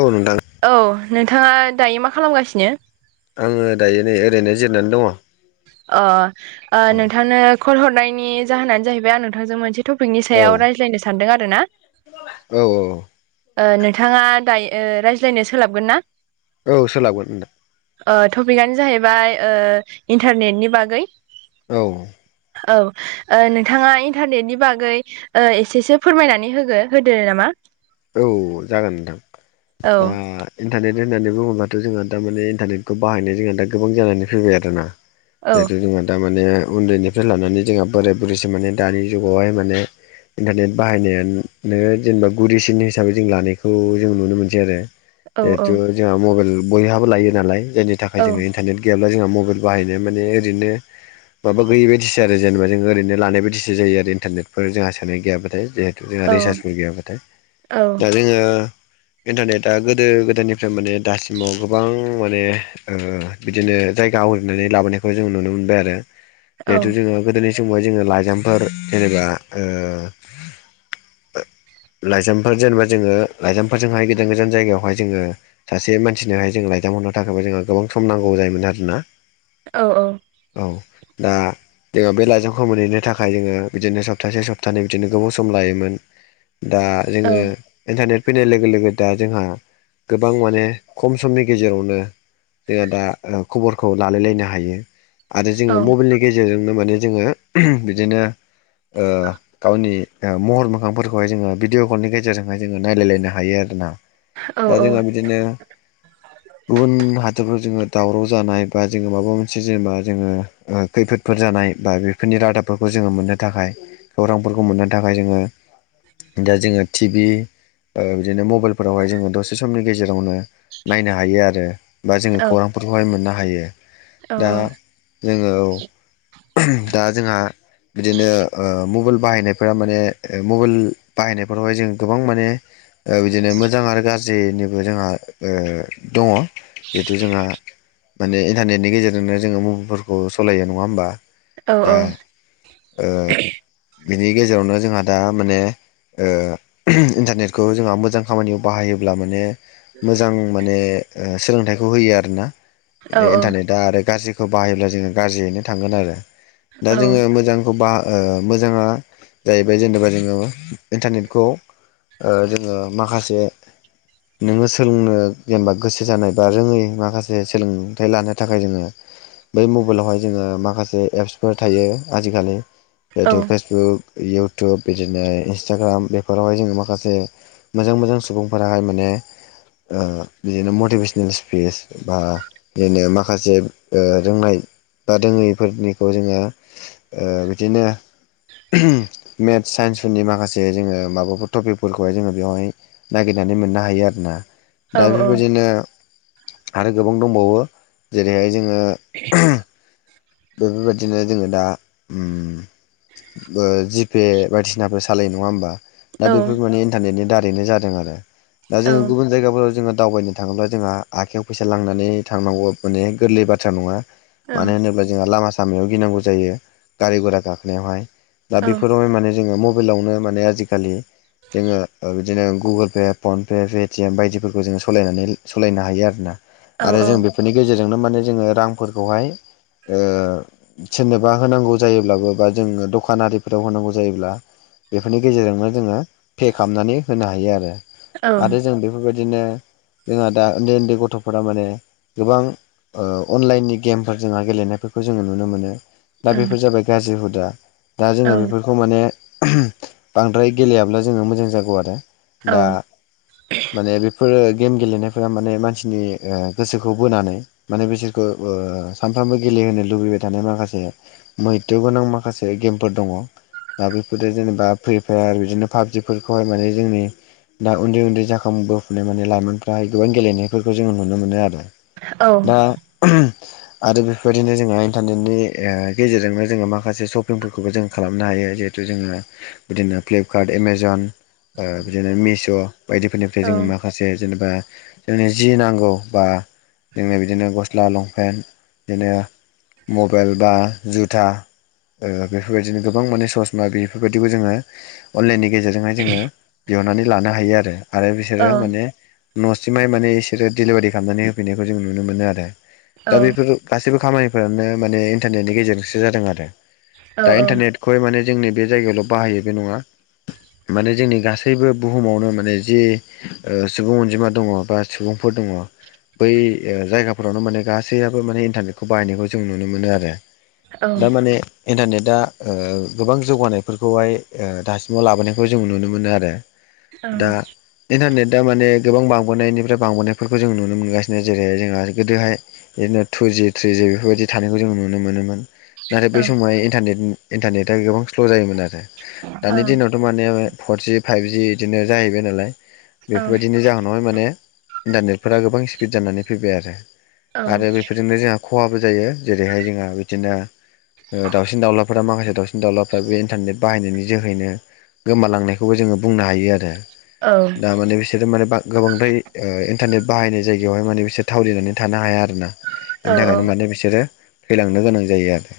औ नोंथां । औ नोंथाङा दायो मा खालामगासिनो? आङो दायो नै ओरैनो जिरनानै दङ । अ ओ नोंथांनो कल हरनायनि जाहोनानो जाहैबाय आं नोंथांजों मोनसे टपिकनि औ सायाव रायज्लायनो सानदों आरो ना । औ औ नोंथाङा दायो रायज्लायनो सोलाबगोन ना? औ सोलाबगोन नोंथां । ओ टपिकआनो जाहैबाय ओ इन्टारनेटनि बागै औ औ ओ नोंथाङा इन्टारनेटनि बागै एसेसो फोरमायनानै होगो होदो नामा । औ जागोन नोंथां दा औ इन्टारनेट होननानै बुङोब्लााथ' जोंहा दामाने इन्टारनेटखौ बाहायनाय जोंहा दा गोबां जानानै फैबाय आरो ना । औ जिथु जोंहा दामाने उन्दैनिफ्राय लानानै जोंहा बोराय बुरैसो माने दानि जुगावहाय माने इन्टारनेट बाहायनाया नोङो जेनेबा गुरि नि हिसाबै जों लानायखौ जों नुनो मोनसै आरो औ जिहेथु जोंहा मबाइल बयहाबो लायो नालाय जायनि थाखाय औ जोङो इन्टारनेट गैयाब्ला जोंहा मबाइल बाहायनाया माने ओरैनो माबा गैयि बायदि आरो जेनेबा जों ओरैनो लानाय बादिसो जायो आरो इन्टारनेटफोर जोंहा सोनाय गैयाबाथाय । जोङा औ रिसार्चफोर गैयाबाथाय औ दा जोङो इन्टारनेटआ गोदो गोदायनिफ्राय माने दासिमाव गोबां माने ओ बिदिनो जायगा आवग्रिनानै लाबोनायखौ जों नुनो मोनबाय आरो औ जिहेथु जोङो गोदोनि समाव लाइजामफोर जेनेबा ओ लाइजाम जेनेबा जोङो लाइजामफोरजोंहाय गोदान गोदान जायगायावहाय जोङो सासे मानसिनोहाय जों लाायजाम हरनो थाखायबो जोंहा गोबां सम नांगौ जायोमोन आरोना । औ औ औ दा जोङो बे लाइजामखौ मोनहैनो थाखाय जोङो बिदिनो सप्तासे सप्तानै बिदिनो गोबाव सम लायोमोन दा जोङो इन्टारनेट फैनाय लोगो लोगो दा जोंहा गोबां माने खम समनि गेजेरावनो जोंहा दा खबरखौ लालायलायनो हायो आरो औ जोङो मबाइलनि गेजेरजोंनो माने जोङो बिदिनो गावनि महर मोखांफोरखौहाय जोङो भिदिअ फननि गेजेरजोंहाय जोङो नायलायलायनो हायो आरोोना दा जोंहा बिदिनो गुबुन हादोरफ्राव जोङो दावराव जानाय बा जोङो माबा मोनसे जेनेबा जोङो। ओ खैफोदफोर जानाय बा बेफोरनि रादाबफोरखौ जोङो मोननो थाखाय खौरांफोरखौ मोननो थाखाय जोङो दा जोङो टि भि बिदिनो मबाइलफोरावहाय जोङो दसे समनि गेजेरावनो नायनो हायो आरो । बा जोङो औ खौरांफोरखौहाय मोननो हायो दा जोङो । दा जोंहा बिदिनो ओ मबाइल बाहायनायफोरा माने माबेल बाहनाय बेफोरावहाय जों गोबां माने बिदिनो मोजां आरो गाज्रि जेनिबो जोंहा दङ जिहेथु जोंहा माने इन्टारनेटनि गेजेरजोंनो जोङो मबाइलफोरखौ सलायो नङा होमबा दा ओ बिनि गेजेरावनो जोंहा दा माने ओ इन्टारनेटखौ जोंहा मोजां खामानियाव बाहायोब्ला माने मोजां माने ओ सोलोंथाइखौ होयो आरोना बे इन्टारनेट दा आरो गाज्रिखौ बाहायोब्ला जोङो गाज्रियैनो थांगोन आरो दा औ जोङो मोजांखौ बाह ओ मोजाङा जाहैबाय जेनेबा जोङो इन्टारनेटखौ ओ जोङो माखासे नोङो सोलोंनो जेनेबा गोसो जानाय बा रोङै माखासे सोलोंथाइ लानो थाखाय जोङो बै मबाइलावहाय जोङो माखासे एप्सफोर थायो आजिखालि औ जिहेथु फेसबुक इउटुब बिदिनो इन्सटाग्राम बेफोरावहाय जोङो माखासे मोजां मोजां सुबुंफोराहाय माने ओ बिदिनो मटिभेसनेल स्पिस बा बिदिनो माखासे ओ रोंनाय बा रोङैफोरनिखौ जोङो ओ बिदिनो मेथस साइन्स फोरनि माखासे जे जोङो माबाफोर टपिकफोरखौहाय जोङो बेवहाय नागिरनानै मोननो हायो आरो ना। औ दा बेफोरबायदिनो आरो गोबां दंबावो। जेरैहाय जोङो बेफोरबायदिनो जोङो दा जिपे बायदिसिनाफोर सालायनाय नङा होमबा दा औ बेफोर माने इन्टारनेटनि दारैनो जादों आरो दा जों गुबुन जायगाफोराव जोङो दावबायनो थाङोब्ला जोंहा आखायाव फैसा लांनानै थांनांगौ माने गोरलै बाथ्रा नङा औ मानो होनोब्ला जोंहा लामा सामायाव गिनांगौ जायो गारि गघरा गाखोनायावहाय दा औ बेफोरावहाय माने जोङो मबाइलावनो माने आजिखालि जोङो बिदिनो Google Pay PhonePe Paytm बायदिफोरखौ जोङो सालायनानै सालायनो हायो आरोना औ आरो जों बेफोरनि गेजेरजोंनो माने जोङो रांफोरखौहाय ओ सोरनोबा होनांगौ जायोब्लाबो बा जोङो दखानारिफोराव होनांगौ जायोब्ला। बेफोरनि गेजेरजोंनो जोङो पे खालामनानै होनो हायो आरो। औ आरो जों बेफोरबायदिनो जोंहा दा उन्दै उन्दै गथ'फोरा माने गोबां ओ अनलाइननि गेमफोर जोंहा गेलेनायफोरखौ जोङो नुनो मोनो। दा औ बेफोर औ जाबाय गाज्रि हुदा दा औ जोङो बेफोरखौ माने बांद्राय गेलेयाब्ला जोङो मोजां जागौ आरो दा माने बेफोरो गेम गेलेनायफोरा माने मानसिनि गोसोखौ बोनानै माने बिसोरखौ ओ सानफ्रामबो गेलेहोनो लुबैबाय थानाय माखासे मैथ' गोनां माखासे गेमफोर दङ दा बेफोरो जेनेबा फ्रि फायार बिदिनो पाबजिफोरखौहाय माने जोंनि दा उन्दै उन्दै जाखांबोफुनाय माने लाइमोनफ्राहाय गोबां गेलेनायफोरखौ जोंङो नुनो मोनो आरो। दा [unintelligible] आरो बेफोरबायदिनो जोङो इन्टारनेटनि ओ गेजेरजोंनो जोङो माखासे सपिंफोरखौबो जों खालामनो हायो जे जे जोङो बिदिनो फ्लिपकार्ट एमाजन बिदिनो मिश' बायदिफोरनिफ्राय जोङो मा माखासे जेनेबा जोंनो जि नांगौ बा जों बिदिनो गस गसला लंपेन्ट बिदिनो मबाइल बा जुथा ओ बेफोरबायदिनो गोबां माने ससमा बेफोरबायदिबो जोङो अनलाइननि गेजेरजोंहाय जोङो बिहरनानै लानो हायो आरो आरो बिसोरो माने न'सिमहाय माने इसोरो दिडिलिभारि खालामनानै होफैनायखौ जों नुनो मोनो आरो दा बेफोर गासैबो खामानिफ्रानो माने इन्टारनेटनि गेजेरजोंसो जादों आरो दा इन्टारनेट खौहाय माने जोंनि बे जायगायावल' बाहायो बे नङा माने जोंनि गासैबो बुहुमावनो माने जे ओ सुबुं अनजिमा दङ बा सुबुंफोर दङ। बै जायगाफोरावनो माने गासैयबो माने इन्टारनेटखौ बाहायनायखौ जों नुनो मोनो आरो। दामाने इन्टारनेटआ ओ गोबां जौगानायफोरखौहाय ओ दासिमाव लाबोनायखौ जों नुनो मोनो आरो दा इन्टारनेटआ माने गोबां बांबोनायनिफ्राय बांबोनायफोरखौ जों नुनो मोनगासिनो जेरै जोंहा गोदोहाय बिदिनो टुज जि थ्रिजि बेफोरबायदि थानायखौ जों नुनो मोनोमोन नाथाय बे समहायन्ने इन्टारनेटआ गोबां स्ल' जायोमोन आरो दानि दिनावथ' माने फरजि फाइभजि बिदिनो जाहैबाय नालाय बेफोरबायदिनि जाहोनावहाय माने इन्टारनेटफोरा गोबां स्पिड जानानै फैबाय आरो आरो बेफोरजोंनो जोंहा खहाबो जायो जेरैहाय जोंहा बिदिनो दावसिन दावउलाफोरा मासे दावसिन दावउलाफोरा बे इन्टारनेट बाहायनायनि जोहैनो गोमालांनायखौबो जोङो बुंनो हायो आरो दा माने बिसोरो माने बा गोबांद्राय इन्टारनेट बाहायनाय जायगायावहाय माने बिसोर थावलिनानै थानो हाया आरो ना औ बिनि थाखायनो माने बिसोरो थैलांनो गोनां जायो आरो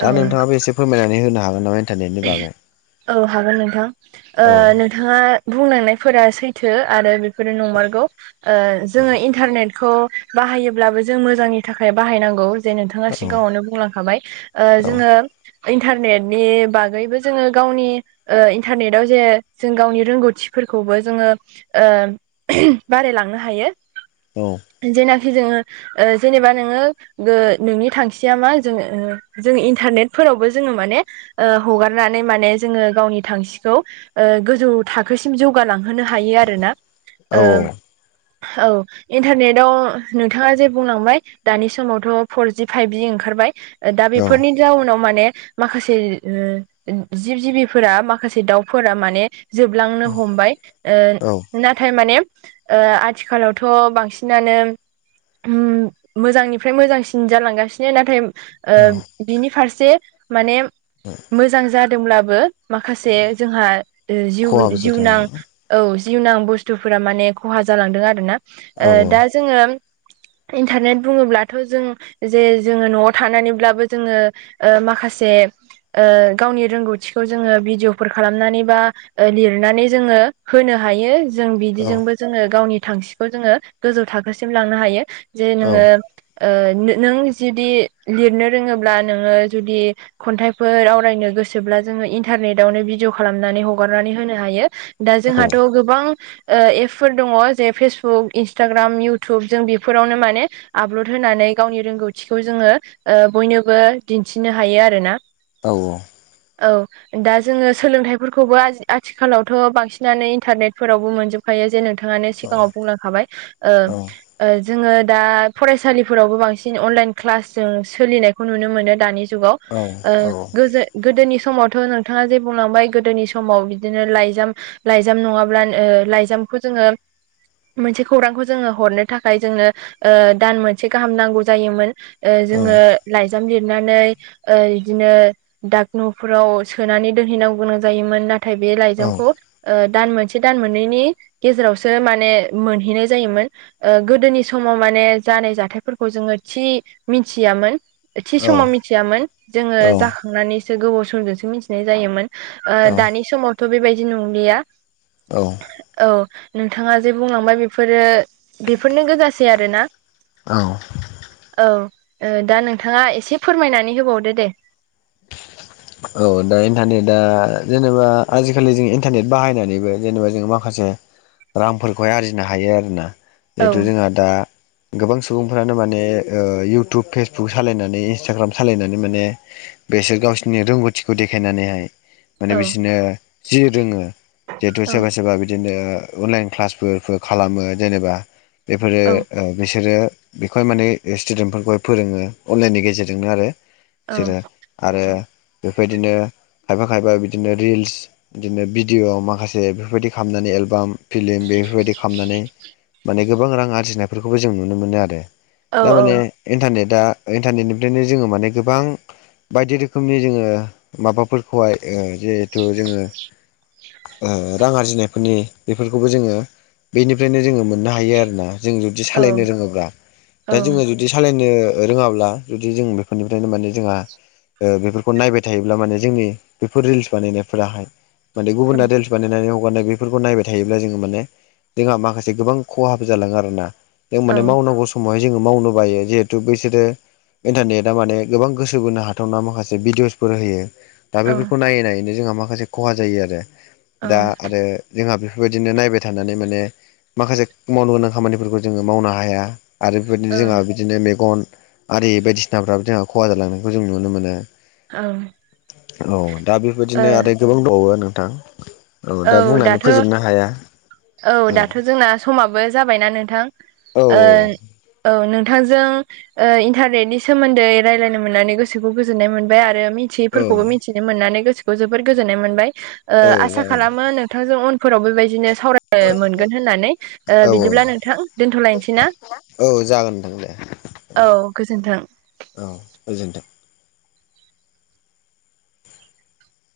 औ दा नोंथाङाबो एसे फोरमायनानै होनो हागोन नामा इन्टारनेटनि बागै औ हागोन नोंथां औ नोंथाङा बुंलांनायफोरा सैथो आरो बेफोरो नंमारगौ औ जोङो इन्टारनेटखौ बाहायोब्लाबो जों मोजांनि थाखाय बाहायनांगौ जे नोंथाङा औ सिगाङावनो बुंलांखाबाय जोङो इन्टारनेटनि बागै आगैबो जोङो गावनि इन्टारनेटआव जे जों गावनि रोंगौथिफोरखौबो जोङो बारायलांनो हायो औ जेनाखि जोङो ओ जेनेबा नोङो गो नोंनि थांखिया मा जोङो-जोङो इन्टारनेटफोरावबो जोङो माने ओ हगारनानै माने जोङो गावनि थांखिखौ ओ गोजौ थाखोसिम जौगालांहोनो हायो आरोना ओ औ इन्थारनेट आव नोंथाङा जे बुंलांबाय दानि समावथ' फरजि फाइभ जि ओंखारबाय दा औ बेफोरनि जाउनाव माने माखासे [unintelligible] जिब जिबिफोरा माखासे दाउफोरा माने जोबलांनो हमबाय ओ औ नाथाय माने ओ आथिखालावथ' बांसिनानो उम मोजांनिफ्राय मोजांसिन जालांगासिनो नाथाय औ ओ बिनि फारसे माने मोजां जादोंब्लाबो माखासे जोंहा जिउ- खहाबो जादों जिउनां आरो औ जिउनां बुस्थुफोरा माने खहा जालांदों आरो ना ओ दा जोङो इन्थारनेट बुङोब्लाथ' जों जे जोङो न'आव थानानैब्लाबो जोङो ओ माखासे ओ गावनि रोंगौथिखौ जोङो भिडिअ'फोर खालामनानै बा लिरनानै जोङो होनो हायो‌। जों औ बिदिजोंबो जोङो गावनि थांखिखौ जोङो गोजौ थाखोसिम लांनो हायो। जे औ जोङो ओ नों जुदि लिरनो रोङोब्ला नोङो जुदि खन्थाइ फोर आवरायनो गोसोब्ला जोङो इन्टारनेटआवनो भिडिअ खालामनानै हगारनानै होनो हायो। दा औ जोंहाथ' गोबां ओ एपफोर दङ जे फेसबुक इन्सटाग्राम इयउटुब जों बेफोरावनो माने आपलड होनानै गावनि रोंगौथिखौ जोङो ओ बयनोबो दिन्थिनो हायो आरोना औ औ औ दा जोङो सोलोंथाइफोरखौबो आज आथिखालावथ' बांसिनानो इन्थारनेटफोरावबो मोनजोब खायो जे नोंथाङानो सिगाङाव बुंलांखाबाय ओ औ ओ जोङो दा फरायसालिफोरावबो बांसिन अनलाइन क्लास जों सोलिनायखौ नुनो मोनो दानि जुगाव ओ [unintelligible] गोदोनि समावथ' नोंथाङा जे बुंलांबाय गोदोनि समाव बिदिनो लाइजाम लाइजाम नङाब्ला ओ लाइजामखौ जोङो मोनसे खौरांखौ जोङो हरनो थाखाय जोंनो ओ दान मोनसे गाहाम नांगौ जायोमोन। जोङो औ लाइजाम लिरनानै ओ बिदिनो दक न'फोराव सोनानै दोनहैनांगौ गोनां जायोमोन नाथाय बे लाइजामखौ ओ दान मोनसे दान मोननैनि गेजेरावसो माने मोनहैनाय जायोमोन। ओ गोदोनि समाव माने जानाय जाथायफोरखौ जोङो थि मिथियामोन। थि समाव मिथियामोन जोङो जाखांनानैसो गोबाव समजोंसो मिथिनाय जायोमोन। ओ दानि समावथ' बेबायदि नंलिया। औ। औ नोंथाङा जे बुंलांबाय बेफोरो बेफोरनो गोजासै आरो ना। औ। औ दा नोंथाङा एसे फोरमायनानै होबावदो दे। [inaudible] औ दा इन्टारनेटआ जेनेबा आजिखालि जों इन्टारनेट बाहायनानैबो जेनेबा जों माखासे रांफोरखौहाय आरजिनो हायो आरोना औ जिहेथु जोंहा दा गोबां सुबुंफ्रानो माने ओ इयउटुब फेसबुक सालायनानै इन्सटाग्राम सालायनानै माने [inaudible] बेसोर गावसिनि रोंगौथिखौ देखायनानैहाय माने औ बिसोरनो जि रोङो जिहेतु औ सोरबा सोरबा बिदिनो अनलाइन क्लासफोरफोर खालामो जेनेबा बेफोरो औ बिसोरो बेखौहाय माने स्टुदेन्टफोरखौहाय फोरोङो अनलाइननि गेजेरजोंनो आरो बिसोरो। आरो बेबायदिनो खायफा खायफा बिदिनो रिल्स बिदिनो भिडिय' माखासे बेफोरबायदि खालामनानै एलबाम फिलिम बेफोरबायदि खालामनानै माने गोबां रां आरजिनायफोरखौबो जों नुनो मोनो आरो। औ दामाने इन्टारनेटआ इन्टारनेटनिफ्रायनो जोङो माने गोबां बायदि रोखोमनि जोङो माबाफोरखौहाय जिहेथु जोङो ओ रां आरजिनायफोरनि बेफोरखौबो जोङो बेनिफ्रायनो जोङो मोननो हायो आरोना। जों जुदि औ सालायनो रोङोब्ला औ दा जोङो जु जुदि सालायनो रोङाब्ला जुदि जों बेफोरनिफ्रायनो माने जोंहा ओ बेफोरखौ नायबाय थायोब्ला माने जोंनि बेफोर रिल्स बानायनायफोराहाय माने गुबुना रिल्स बानायनानै हगारनाय बेफोरखौ नायबाय थायोब्ला जोङो माने जोंहा माखासे गोबां खहाबो जालाङो आर ना। जों माने मावनांगौ समावहाय जोङो मावनो बायो जिहेथु बैसोरो इन्टारनेटआ माने गोबां गोसो बोनो हाथावना माखासे भिडिअसफोर होयो दा औ बेफोरखौ नायै नायैनो जोंहा माखासे खहा जायो आरो दा आरो जोंहा बेफोरबायदिनो नायबाय थानानै माने माखासे मावनो गोनां खामानिफोरखौ जोङो मावनो हाया। आरो बेबायदिनो जोंहा बिदिनो मेगन आरि बायदिसिनाफ्राबो जोंहा खहा जालांनायखौ जों नुनो मोनो। औ औ दा बेबायदिनो ओ आरो गोबां दावो नोंथां औ दा बुंनानै फोजोबनो हाया औ दाथ' जोंना समाबो जाबायना नोंथां औ ओ औ नोंथांजों ओ इन्टारनेटनि सोमोन्दै रायलायनो मोननानै गोसोखौ गोजोननाय मोनबाय आरो मि थियै औ फोरखौबो मिथिनो मोननानै गोसोखौ जोबोर गोजोननाय मोनबाय ओ आसा खालामो नोंथांजों उन फोराव बेबायदिनो सावराय मोनगोन होननानै ओ औ जागोन औ औ बिदिब्ला नोंथां दोनथ'लायनोसै ना? औ जागोन नोंथां दे। औ गोजोन्थों। औ गोजोनथों।